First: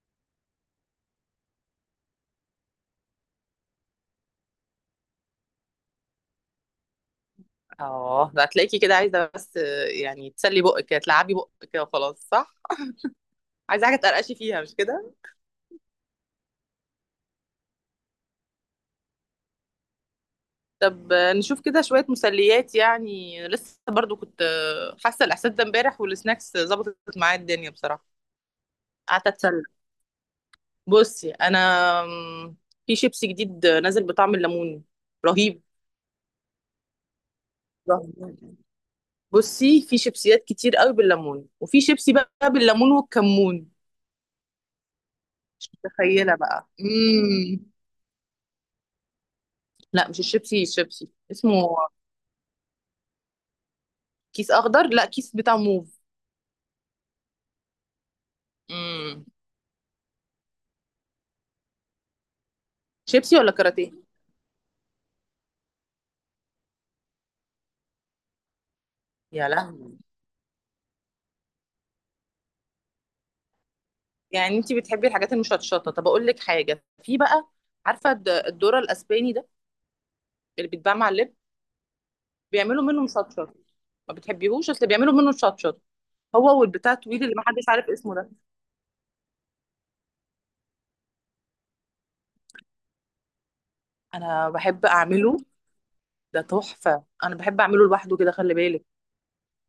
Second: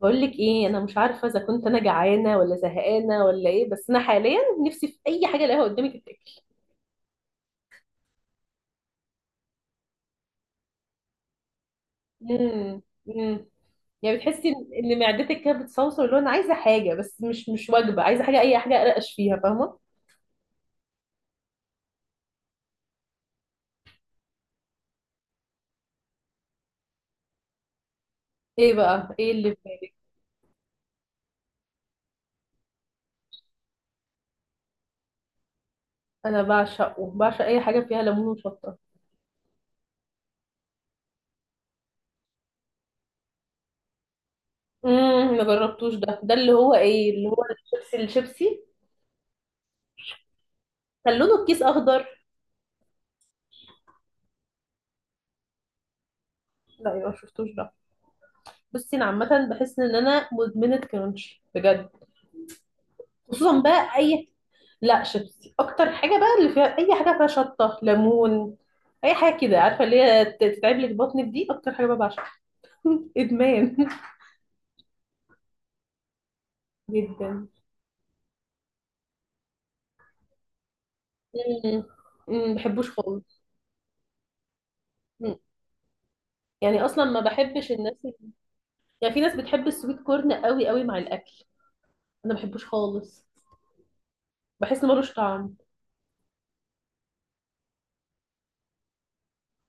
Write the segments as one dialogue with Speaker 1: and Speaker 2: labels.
Speaker 1: بقول لك ايه؟ انا مش عارفه اذا كنت انا جعانه ولا زهقانه ولا ايه، بس انا حاليا نفسي في اي حاجه الاقيها قدامي تتاكل.
Speaker 2: اه ده هتلاقيكي كده عايزه بس يعني تسلي بقك كده تلعبي بقك كده وخلاص صح.
Speaker 1: امم امم
Speaker 2: عايزه حاجه
Speaker 1: يعني
Speaker 2: تقرقشي
Speaker 1: بتحسي
Speaker 2: فيها
Speaker 1: ان
Speaker 2: مش
Speaker 1: إن
Speaker 2: كده؟
Speaker 1: معدتك كده بتصوصو، اللي هو انا عايزه حاجه بس مش وجبه، عايزه حاجه، اي حاجه ارقش فيها، فاهمه؟
Speaker 2: طب نشوف كده شويه مسليات، يعني لسه برضو كنت حاسه الاحساس ده امبارح والسناكس ظبطت معايا الدنيا بصراحه.
Speaker 1: ايه بقى،
Speaker 2: قعدت
Speaker 1: ايه اللي في
Speaker 2: اتسلى.
Speaker 1: بالك؟
Speaker 2: بصي انا، آم، في شيبسي جديد نازل بطعم الليمون، رهيب.
Speaker 1: انا بعشقه، بعشق اي حاجه فيها ليمون
Speaker 2: رهيب.
Speaker 1: وشطه.
Speaker 2: بصي، في شيبسيات كتير قوي بالليمون، وفي شيبسي بقى بالليمون والكمون.
Speaker 1: ما
Speaker 2: مش
Speaker 1: جربتوش ده،
Speaker 2: متخيله
Speaker 1: اللي
Speaker 2: بقى.
Speaker 1: هو ايه، اللي هو الشيبسي الشيبسي
Speaker 2: لا، مش الشيبسي الشيبسي
Speaker 1: كان لونه الكيس
Speaker 2: اسمه.
Speaker 1: اخضر؟
Speaker 2: كيس اخضر؟ لا، كيس بتاع موف.
Speaker 1: لا، يبقى ما شفتوش ده. بصي، انا
Speaker 2: امم
Speaker 1: عامه بحس ان انا مدمنه كرانشي بجد.
Speaker 2: شيبسي ولا
Speaker 1: خصوصا
Speaker 2: كاراتيه؟
Speaker 1: بقى اي... لا، شيبسي اكتر حاجه، بقى اللي فيها اي حاجه فيها شطه ليمون. اي حاجه
Speaker 2: يا
Speaker 1: كده عارفه
Speaker 2: لهوي.
Speaker 1: اللي هي تتعب لك بطنك، دي اكتر حاجه بقى بعشقها. ادمان
Speaker 2: يعني انت بتحبي الحاجات المشطشطه، طب اقول لك حاجه في
Speaker 1: جدا.
Speaker 2: بقى. عارفه الذره الاسباني ده اللي بيتباع مع اللب؟
Speaker 1: مم. مم،
Speaker 2: بيعملوا
Speaker 1: بحبوش
Speaker 2: منه
Speaker 1: خالص.
Speaker 2: مشطشط. ما بتحبيهوش؟ اصل بيعملوا منه
Speaker 1: مم.
Speaker 2: مشطشط هو
Speaker 1: يعني
Speaker 2: والبتاع
Speaker 1: اصلا ما
Speaker 2: الطويل اللي ما حدش
Speaker 1: بحبش
Speaker 2: عارف
Speaker 1: الناس،
Speaker 2: اسمه ده.
Speaker 1: يعني في ناس بتحب السويت كورن قوي قوي مع الاكل. انا ما بحبوش خالص،
Speaker 2: انا
Speaker 1: بحس
Speaker 2: بحب
Speaker 1: انه ملوش
Speaker 2: اعمله.
Speaker 1: طعم.
Speaker 2: ده تحفه، انا بحب اعمله لوحده كده، خلي بالك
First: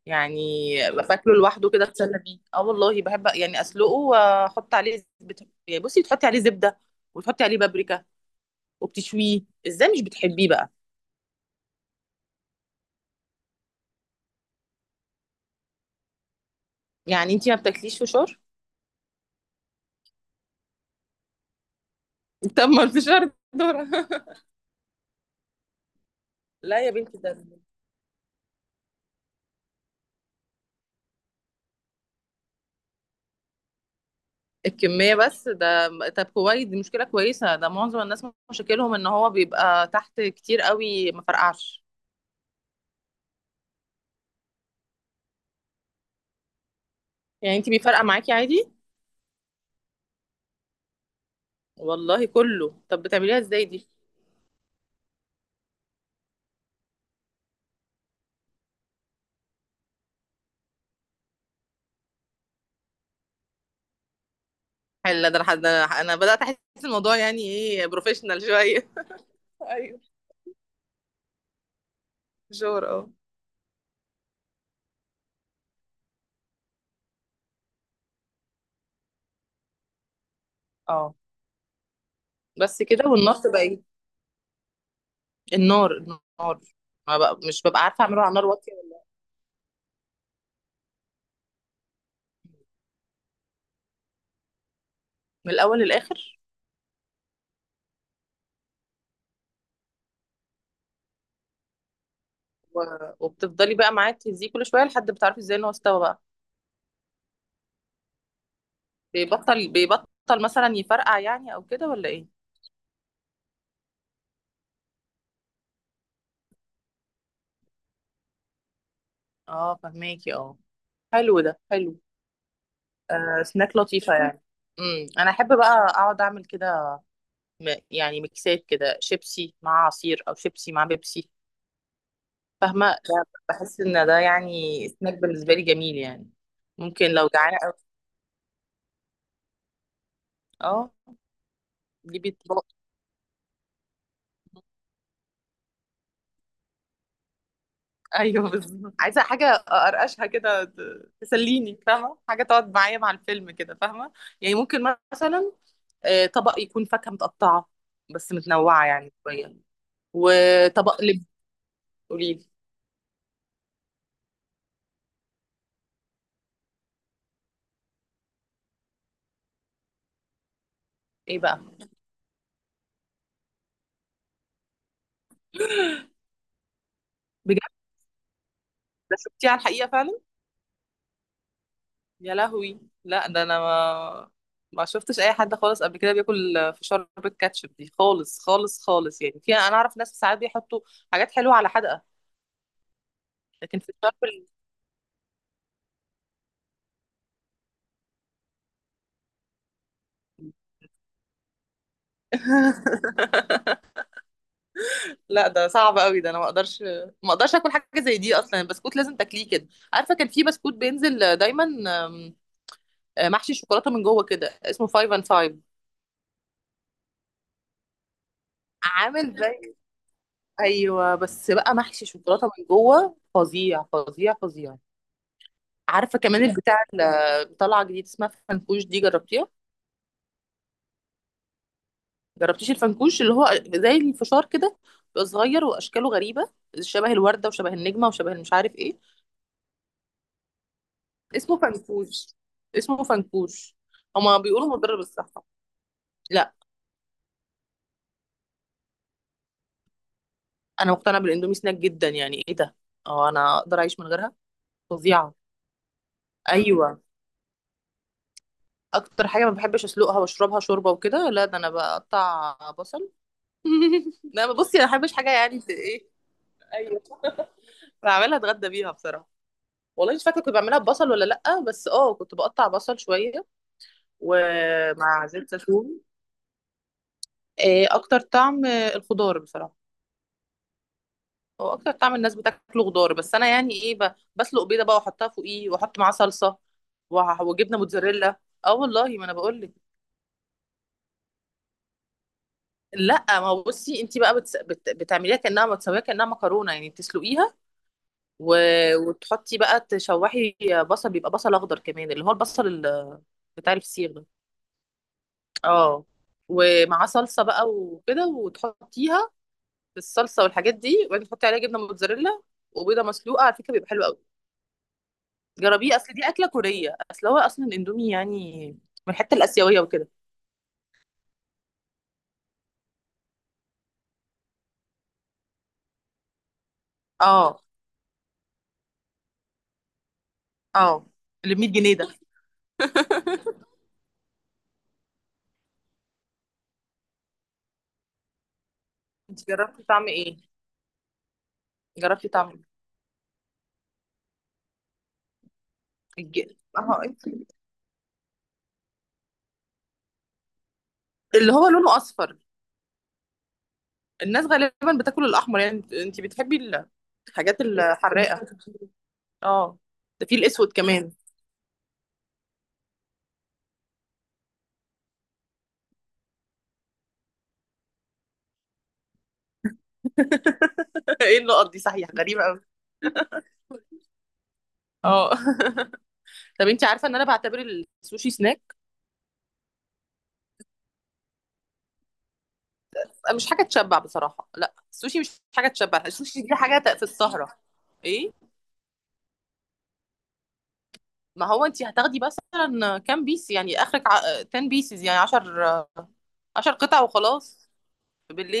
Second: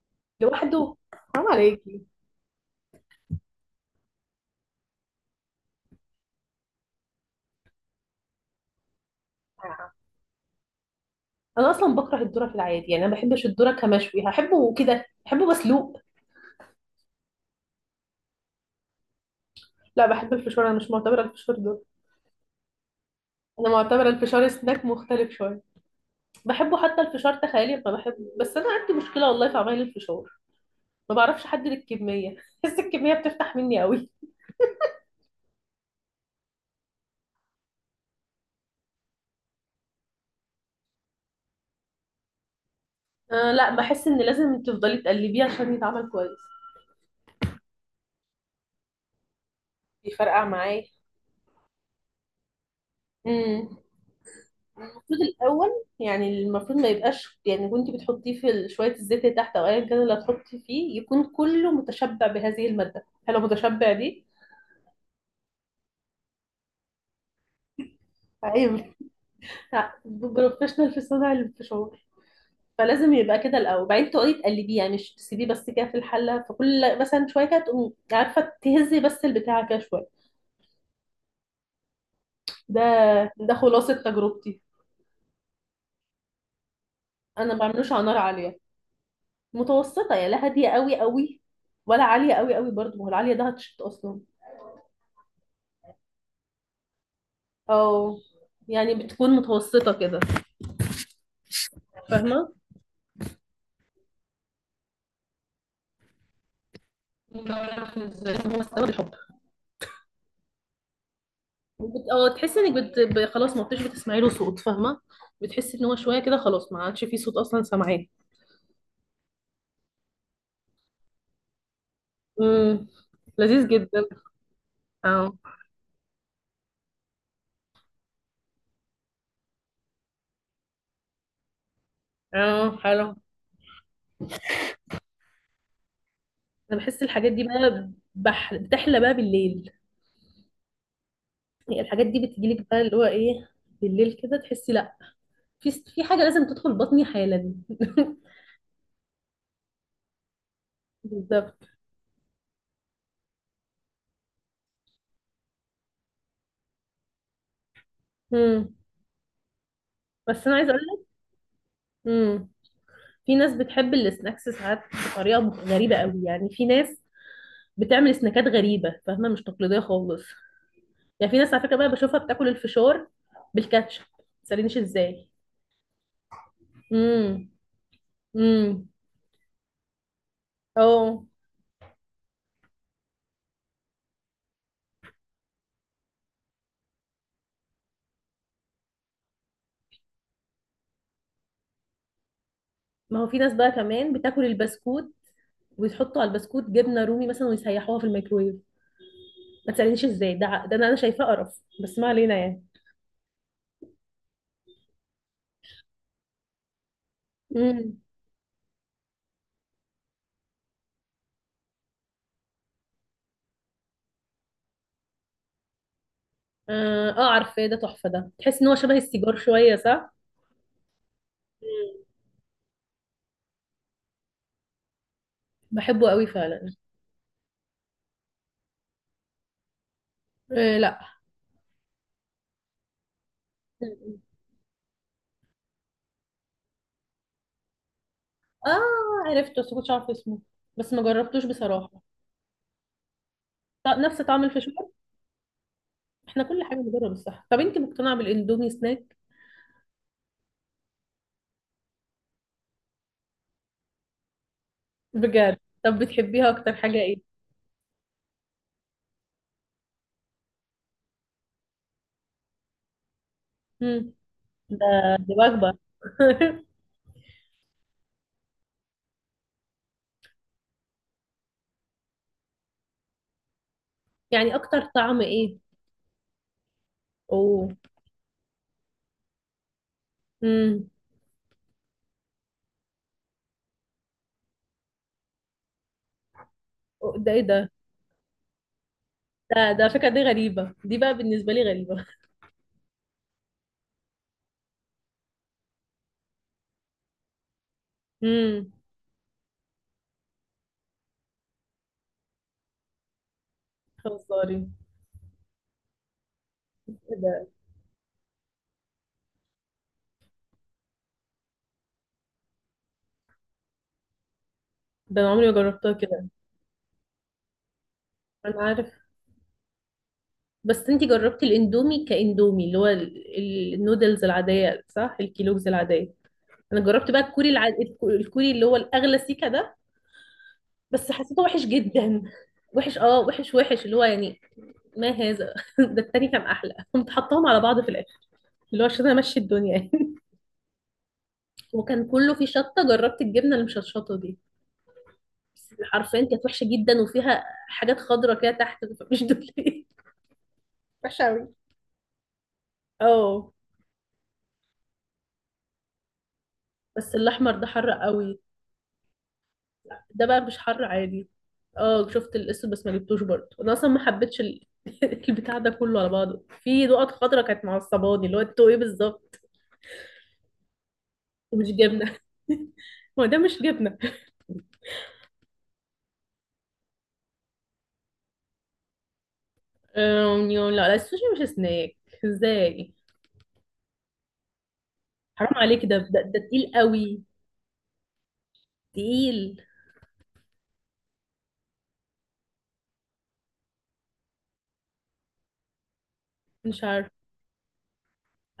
Speaker 2: يعني.
Speaker 1: لوحده.
Speaker 2: باكله
Speaker 1: حرام
Speaker 2: لوحده كده،
Speaker 1: عليكي.
Speaker 2: اتسلى بيه. اه والله بحب يعني اسلقه واحط عليه زبده، يعني بصي تحطي عليه زبده وتحطي عليه بابريكا وبتشويه. ازاي مش بتحبيه بقى؟
Speaker 1: انا اصلا بكره الذره في العادي، يعني انا ما بحبش الذره كمشوي، هحبه كده بحبه مسلوق.
Speaker 2: يعني انتي ما بتاكليش فشار؟
Speaker 1: لا، بحب الفشار، انا مش معتبره الفشار ذره.
Speaker 2: طب ما الفشار
Speaker 1: انا
Speaker 2: ذرة.
Speaker 1: معتبره الفشار سناك مختلف شويه. بحبه،
Speaker 2: لا يا
Speaker 1: حتى
Speaker 2: بنتي،
Speaker 1: الفشار
Speaker 2: ده
Speaker 1: تخيلي ما بحبه، بس انا عندي مشكله والله في عمايل الفشار. ما بعرفش احدد الكميه بحس الكميه بتفتح مني قوي.
Speaker 2: الكمية بس ده. طب كويس، دي مشكلة كويسة، ده معظم الناس مشاكلهم ان هو بيبقى تحت كتير قوي ما فرقعش.
Speaker 1: آه لا، بحس ان لازم تفضلي تقلبيه عشان يتعمل كويس.
Speaker 2: يعني انتي بيفرقع معاكي عادي؟
Speaker 1: بيفرقع معايا.
Speaker 2: والله كله. طب بتعمليها ازاي
Speaker 1: امم
Speaker 2: دي؟
Speaker 1: المفروض الاول، يعني المفروض ما يبقاش، يعني وانت بتحطيه في شويه الزيت اللي تحت، او ايا كان اللي هتحطي فيه يكون كله متشبع بهذه الماده، هل هو متشبع دي.
Speaker 2: حلو ده، لحد ده انا بدأت احس الموضوع يعني ايه، بروفيشنال شوية.
Speaker 1: عيب.
Speaker 2: ايوه،
Speaker 1: بروفيشنال في صنع الفشار.
Speaker 2: فشار اه.
Speaker 1: فلازم يبقى كده الاول، بعدين تقعدي تقلبيه، يعني مش تسيبيه بس كده في الحله، فكل مثلا شويه كده تقومي عارفه تهزي بس البتاع كده شويه.
Speaker 2: اه
Speaker 1: ده
Speaker 2: بس كده؟ والنار
Speaker 1: ده
Speaker 2: تبقى ايه؟
Speaker 1: خلاصه تجربتي.
Speaker 2: النار، النار، ما بقى
Speaker 1: انا ما
Speaker 2: مش ببقى
Speaker 1: بعملوش
Speaker 2: عارفة
Speaker 1: على نار
Speaker 2: اعمله على نار
Speaker 1: عاليه.
Speaker 2: واطية
Speaker 1: متوسطه يعني، لا هاديه قوي قوي ولا عاليه قوي قوي برضه، ما هو العاليه ده هتشط اصلا.
Speaker 2: من الاول للاخر.
Speaker 1: او يعني بتكون متوسطه كده، فاهمه؟
Speaker 2: وبتفضلي بقى معاه تهزيه كل شويه لحد بتعرفي ازاي ان هو استوى بقى.
Speaker 1: بعرف ازاي هو استوى بالحب.
Speaker 2: بيبطل، بيبطل مثلا يفرقع يعني، او كده، ولا ايه؟
Speaker 1: اه تحسي انك خلاص ما بتش بتسمعي له صوت، فاهمه؟ بتحسي ان هو شويه كده خلاص ما عادش فيه صوت اصلا سامعاه.
Speaker 2: اه، فهماكي اه. حلو ده، حلو.
Speaker 1: امم
Speaker 2: آه،
Speaker 1: لذيذ
Speaker 2: سناك
Speaker 1: جدا.
Speaker 2: لطيفه يعني. انا
Speaker 1: اه.
Speaker 2: احب بقى اقعد اعمل كده، يعني ميكسات كده، شيبسي مع عصير او شيبسي مع بيبسي.
Speaker 1: اه
Speaker 2: فاهمه؟
Speaker 1: حلو.
Speaker 2: ده بحس ان ده يعني سناك بالنسبه لي جميل يعني.
Speaker 1: انا بحس
Speaker 2: ممكن لو
Speaker 1: الحاجات دي
Speaker 2: جعانه أوي،
Speaker 1: بقى بتحلى بقى بالليل.
Speaker 2: اه.
Speaker 1: يعني الحاجات
Speaker 2: دي
Speaker 1: دي بتجيلك بقى اللي هو ايه، بالليل كده تحسي لا، في في حاجه لازم تدخل بطني حالا
Speaker 2: ايوه بالظبط، عايزه حاجه ارقشها كده،
Speaker 1: بالظبط.
Speaker 2: تسليني، فاهمه؟ حاجه تقعد معايا مع الفيلم كده، فاهمه؟ يعني ممكن مثلا طبق يكون فاكهه متقطعه بس
Speaker 1: امم
Speaker 2: متنوعه يعني شويه،
Speaker 1: بس انا عايزه اقول
Speaker 2: وطبق
Speaker 1: لك.
Speaker 2: لب. قولي
Speaker 1: امم
Speaker 2: لي.
Speaker 1: في ناس بتحب السناكس ساعات بطريقه غريبه قوي، يعني في ناس بتعمل سناكات غريبه، فاهمه؟ مش تقليديه خالص. يعني في
Speaker 2: ايه
Speaker 1: ناس
Speaker 2: بقى؟
Speaker 1: على فكره بقى بشوفها بتاكل الفشار بالكاتشب، ما تسالنيش ازاي. امم
Speaker 2: بجد؟
Speaker 1: امم
Speaker 2: ده شفتيه على الحقيقه فعلا؟
Speaker 1: اه،
Speaker 2: يا لهوي، لا ده انا ما شفتش اي حد خالص قبل كده بياكل فشار بالكاتشب دي خالص خالص خالص. يعني في، انا اعرف ناس ساعات بيحطوا حاجات حلوه على حدقه،
Speaker 1: ما هو في ناس بقى
Speaker 2: لكن
Speaker 1: كمان
Speaker 2: فشار
Speaker 1: بتاكل
Speaker 2: بال...
Speaker 1: البسكوت ويحطوا على البسكوت جبنه رومي مثلا ويسيحوها في الميكرويف، ما تسالنيش ازاي. ده أنا شايفاه قرف، بس ما علينا يعني.
Speaker 2: لا ده صعب قوي، ده انا ما اقدرش، ما اقدرش اكل حاجه
Speaker 1: امم
Speaker 2: زي دي. اصلا البسكوت لازم تاكليه كده. عارفه كان في بسكوت بينزل دايما، آم، محشي شوكولاته من جوه كده، اسمه فايف اند فايف،
Speaker 1: اه. آه، عارفاه، ده تحفه، ده تحس ان هو شبه السيجار
Speaker 2: عامل زي...
Speaker 1: شويه، صح؟
Speaker 2: ايوه، بس بقى محشي
Speaker 1: مم.
Speaker 2: شوكولاته من جوه، فظيع فظيع فظيع.
Speaker 1: بحبه
Speaker 2: عارفه
Speaker 1: قوي
Speaker 2: كمان
Speaker 1: فعلا.
Speaker 2: البتاع اللي طالعه جديد اسمها فنكوش؟ دي جربتيها؟
Speaker 1: آه لا.
Speaker 2: جربتيش الفنكوش، اللي هو زي
Speaker 1: مم.
Speaker 2: الفشار كده، بيبقى صغير واشكاله غريبه، شبه الورده وشبه النجمه وشبه مش عارف ايه.
Speaker 1: اه عرفته بس كنتش عارفه اسمه، بس ما جربتوش
Speaker 2: اسمه
Speaker 1: بصراحه.
Speaker 2: فنكوش. اسمه فنكوش.
Speaker 1: نفس
Speaker 2: هما
Speaker 1: طعم الفشار.
Speaker 2: بيقولوا مضر بالصحة.
Speaker 1: احنا
Speaker 2: لا،
Speaker 1: كل حاجه بنجرب الصح، طب انت مقتنعه بالاندومي سناك؟
Speaker 2: انا مقتنعة بالاندومي سناك جدا، يعني ايه ده. اه، انا اقدر اعيش من غيرها. فظيعة.
Speaker 1: بجد؟ طب بتحبيها اكتر حاجه
Speaker 2: ايوه.
Speaker 1: ايه؟
Speaker 2: اكتر حاجة ما بحبش اسلقها واشربها شوربة وكده، لا ده انا بقطع بصل.
Speaker 1: امم
Speaker 2: لا بصي،
Speaker 1: ده،
Speaker 2: انا ما بحبش حاجة
Speaker 1: دي
Speaker 2: يعني
Speaker 1: وجبه
Speaker 2: ايه. ايوه. بعملها اتغدى بيها بصراحة. والله مش فاكرة كنت بعملها ببصل ولا لأ، بس اه كنت بقطع بصل شوية
Speaker 1: يعني اكتر طعم
Speaker 2: ومع زيت
Speaker 1: ايه؟
Speaker 2: زيتون.
Speaker 1: اوه.
Speaker 2: إيه، اكتر طعم الخضار بصراحة.
Speaker 1: امم
Speaker 2: هو اكتر طعم الناس بتاكله خضار، بس انا يعني ايه، بسلق بيضه بقى واحطها فوقيه واحط معاه صلصه
Speaker 1: أوه، ده ايه ده؟
Speaker 2: وجبنه موتزاريلا. اه والله ما انا بقول لك.
Speaker 1: فكرة دي غريبة، دي بقى بالنسبة لي غريبة.
Speaker 2: لا، ما هو بصي، انت بقى بتعمليها كانها بتسويها كانها مكرونه، يعني تسلقيها و...
Speaker 1: امم
Speaker 2: وتحطي بقى، تشوحي بصل، بيبقى بصل اخضر كمان، اللي هو البصل بتاع الفسيخ ده،
Speaker 1: خساري.
Speaker 2: اه،
Speaker 1: إيه
Speaker 2: ومعاه صلصه
Speaker 1: ده؟
Speaker 2: بقى وكده، وتحطيها في الصلصه والحاجات دي، وبعدين تحطي عليها جبنه موتزاريلا وبيضه مسلوقه، على فكره بيبقى حلو قوي.
Speaker 1: ده انا عمري ما جربتها
Speaker 2: جربيه، اصل
Speaker 1: كده.
Speaker 2: دي اكله كوريه، اصل هو اصلا الاندومي
Speaker 1: انا
Speaker 2: يعني
Speaker 1: عارف.
Speaker 2: من الحته الاسيويه وكده.
Speaker 1: بس انتي جربتي الاندومي كاندومي اللي هو النودلز العادية، صح؟ الكيلوجز العادية. انا جربت بقى الكوري
Speaker 2: اه.
Speaker 1: الكوري اللي هو الاغلى، سيكا ده.
Speaker 2: اه.
Speaker 1: بس حسيته
Speaker 2: اللي ب
Speaker 1: وحش
Speaker 2: 100 جنيه ده؟
Speaker 1: جدا. وحش اه، وحش وحش اللي هو يعني، ما هذا ده التاني كان احلى، كنت حطاهم على بعض في الاخر اللي هو عشان امشي
Speaker 2: انت
Speaker 1: الدنيا
Speaker 2: جربتي طعم
Speaker 1: يعني.
Speaker 2: ايه؟
Speaker 1: وكان
Speaker 2: جربتي
Speaker 1: كله فيه
Speaker 2: طعم
Speaker 1: شطة، جربت الجبنة المشطشطة دي. بس حرفيا
Speaker 2: الج...
Speaker 1: كانت وحشة جدا،
Speaker 2: اه، انت
Speaker 1: وفيها حاجات خضرة كده تحت، مش دول ايه؟ وحشة أوي.
Speaker 2: اللي هو لونه اصفر.
Speaker 1: اه.
Speaker 2: الناس غالبا بتاكل الاحمر، يعني انت، انت بتحبي
Speaker 1: بس الأحمر
Speaker 2: الحاجات
Speaker 1: ده حر قوي.
Speaker 2: الحراقه. اه.
Speaker 1: ده
Speaker 2: ده في
Speaker 1: بقى مش
Speaker 2: الاسود
Speaker 1: حر
Speaker 2: كمان.
Speaker 1: عادي. اه شفت الاسود، بس ما جبتوش برضه، انا اصلا ما حبيتش ال... البتاع ده كله على بعضه في نقط خضرة كانت معصباني اللي هو انتوا ايه بالظبط؟
Speaker 2: ايه
Speaker 1: مش
Speaker 2: النقط دي، صحيح
Speaker 1: جبنة
Speaker 2: غريبه قوي.
Speaker 1: هو ده مش جبنة.
Speaker 2: اه. طب انت عارفه ان انا بعتبر السوشي سناك؟
Speaker 1: لا لا، السوشي مش سناك. ازاي؟
Speaker 2: مش حاجه تشبع بصراحه، لا السوشي مش
Speaker 1: حرام
Speaker 2: حاجه
Speaker 1: عليك،
Speaker 2: تشبع،
Speaker 1: ده
Speaker 2: السوشي دي
Speaker 1: تقيل
Speaker 2: حاجه في
Speaker 1: قوي.
Speaker 2: السهره. ايه؟
Speaker 1: تقيل.
Speaker 2: ما هو انت هتاخدي مثلا كام بيس يعني، اخرك ع... 10 بيسز، يعني 10، 10
Speaker 1: مش
Speaker 2: قطع
Speaker 1: عارف.
Speaker 2: وخلاص،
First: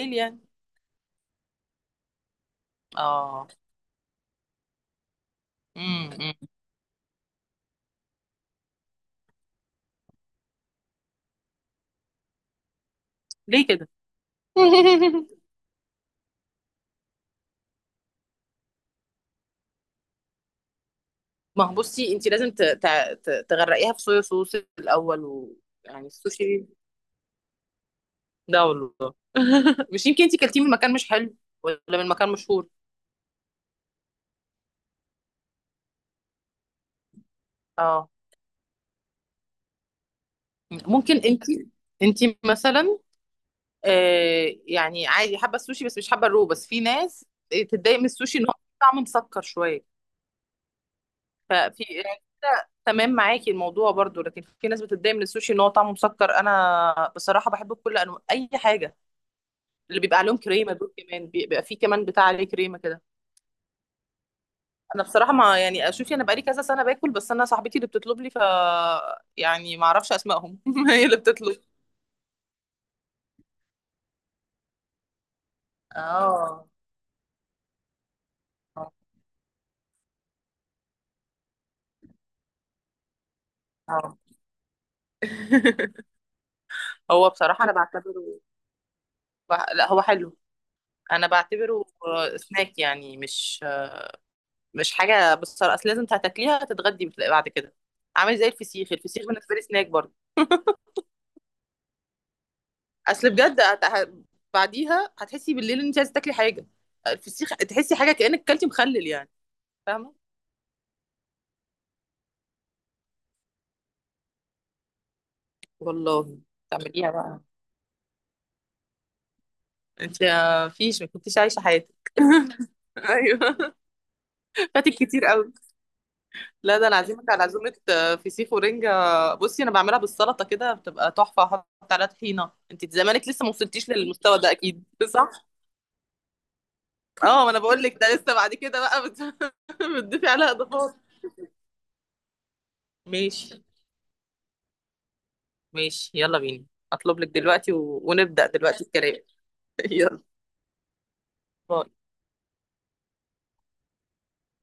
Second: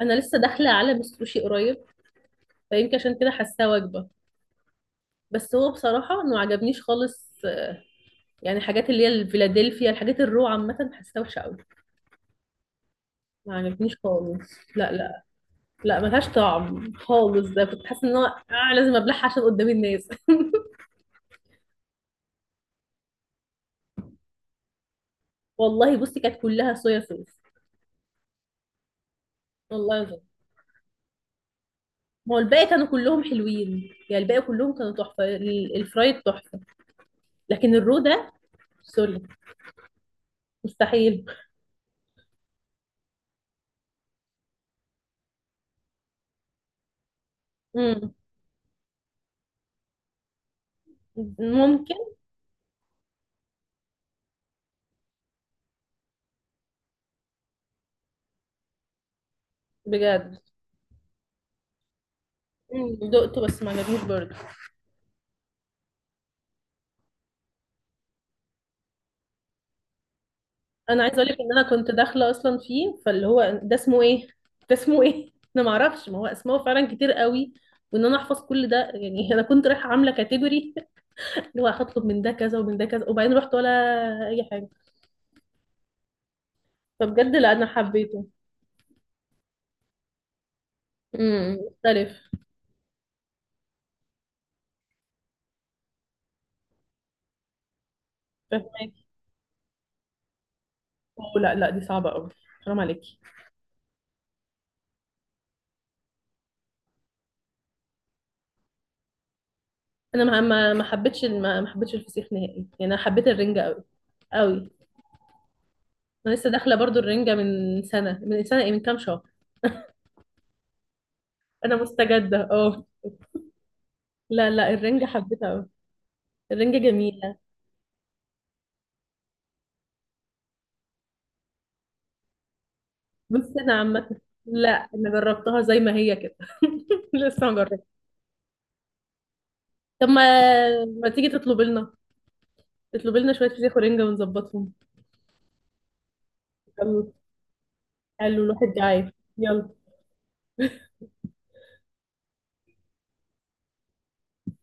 Speaker 1: انا لسه
Speaker 2: يعني.
Speaker 1: داخله عالم السوشي قريب، فيمكن عشان كده
Speaker 2: اه.
Speaker 1: حاساه وجبه. بس هو
Speaker 2: امم
Speaker 1: بصراحه ما عجبنيش خالص. يعني الحاجات اللي هي الفيلادلفيا، الحاجات الرو، عامه حاساها وحشه قوي، ما
Speaker 2: ليه كده؟
Speaker 1: عجبنيش خالص. لا لا. لا ملهاش طعم خالص، ده كنت حاسه ان هو آه لازم ابلعها عشان قدام الناس
Speaker 2: ما هو بصي، انت لازم تغرقيها في صويا صوص الاول و...
Speaker 1: والله
Speaker 2: يعني
Speaker 1: بصي كانت
Speaker 2: السوشي
Speaker 1: كلها صويا صوص.
Speaker 2: ده والله.
Speaker 1: والله
Speaker 2: مش
Speaker 1: العظيم.
Speaker 2: يمكن انت كلتيه من مكان مش حلو ولا من مكان
Speaker 1: ما هو الباقي
Speaker 2: مشهور؟
Speaker 1: كانوا كلهم حلوين يعني، الباقي كلهم كانوا تحفه، الفرايد تحفه. لكن الرو
Speaker 2: اه.
Speaker 1: ده سوري،
Speaker 2: ممكن
Speaker 1: مستحيل.
Speaker 2: انت، انت مثلا آه، يعني عادي حابه السوشي بس مش حابه الرو، بس في ناس تتضايق من
Speaker 1: امم
Speaker 2: السوشي ان هو طعمه مسكر شويه. ففي
Speaker 1: ممكن.
Speaker 2: يعني كده تمام معاكي الموضوع برضو، لكن في ناس بتتضايق من السوشي ان هو طعمه مسكر. انا بصراحه بحبه بكل انواع، اي حاجه. اللي بيبقى عليهم
Speaker 1: بجد.
Speaker 2: كريمه دول كمان، بيبقى فيه كمان بتاع عليه كريمه كده.
Speaker 1: دقته بس ما عجبنيش برضه.
Speaker 2: انا بصراحه، ما يعني شوفي، انا بقالي كذا سنه باكل بس انا صاحبتي اللي بتطلب لي، ف يعني ما اعرفش اسمائهم.
Speaker 1: انا
Speaker 2: هي
Speaker 1: عايزه
Speaker 2: اللي
Speaker 1: اقول لك ان
Speaker 2: بتطلب.
Speaker 1: انا كنت داخله اصلا فيه، فاللي هو ده اسمه ايه ده اسمه ايه؟ انا ما اعرفش، ما هو اسمائه
Speaker 2: اه.
Speaker 1: فعلا كتير قوي، وان انا احفظ كل ده
Speaker 2: اه.
Speaker 1: يعني انا كنت رايحه عامله كاتيجوري اللي هو هطلب من ده كذا ومن ده كذا، وبعدين رحت ولا
Speaker 2: آه.
Speaker 1: اي حاجه.
Speaker 2: هو
Speaker 1: فبجد لا
Speaker 2: بصراحه
Speaker 1: انا
Speaker 2: انا بعتبره،
Speaker 1: حبيته.
Speaker 2: بح... لا هو حلو، انا بعتبره
Speaker 1: مختلف.
Speaker 2: سناك يعني، مش مش حاجه بالصراحه اصل لازم تاكليها تتغدي بعد كده. عامل زي الفسيخ،
Speaker 1: فهمك.
Speaker 2: الفسيخ بالنسبه لي سناك برضه.
Speaker 1: لا لا دي صعبه قوي. حرام عليكي.
Speaker 2: اصل بجد بعديها هتحسي بالليل ان انت عايزه تاكلي حاجه. الفسيخ تحسي حاجه كانك كلتي مخلل يعني، فاهمه؟
Speaker 1: انا ما ما ما حبيتش، ما ما حبيتش الفسيخ نهائي. يعني انا حبيت الرنجه قوي قوي. انا
Speaker 2: والله
Speaker 1: لسه داخله برضو
Speaker 2: تعمليها
Speaker 1: الرنجه
Speaker 2: بقى.
Speaker 1: من سنه، ايه، من كام شهر.
Speaker 2: انت ما فيش، ما كنتيش عايشه
Speaker 1: انا
Speaker 2: حياتك.
Speaker 1: مستجده اه.
Speaker 2: ايوه،
Speaker 1: لا لا،
Speaker 2: فاتك
Speaker 1: الرنجة
Speaker 2: كتير
Speaker 1: حبيتها
Speaker 2: قوي.
Speaker 1: قوي. الرنجة
Speaker 2: لا ده انا عازمك
Speaker 1: جميلة.
Speaker 2: على عزومه فسيخ ورنجه. بصي، انا بعملها بالسلطه كده، بتبقى تحفه، احط عليها طحينه. انت زمانك لسه ما
Speaker 1: بص انا
Speaker 2: وصلتيش
Speaker 1: عامة
Speaker 2: للمستوى ده
Speaker 1: لا،
Speaker 2: اكيد.
Speaker 1: انا
Speaker 2: صح.
Speaker 1: جربتها زي ما هي كده
Speaker 2: اه،
Speaker 1: لسه
Speaker 2: ما
Speaker 1: ما
Speaker 2: انا بقول
Speaker 1: جربت.
Speaker 2: لك، ده لسه بعد كده بقى
Speaker 1: طب ما،
Speaker 2: بتضيفي عليها اضافات.
Speaker 1: ما تيجي تطلب لنا، تطلب لنا شوية
Speaker 2: ماشي.
Speaker 1: فسيخ ورنجة ونظبطهم.
Speaker 2: ماشي، يلا بينا.
Speaker 1: يلا.
Speaker 2: اطلب لك دلوقتي و...
Speaker 1: حلو،
Speaker 2: ونبدأ
Speaker 1: الواحد
Speaker 2: دلوقتي
Speaker 1: جعان.
Speaker 2: الكلام.
Speaker 1: يلا.
Speaker 2: يلا. باي.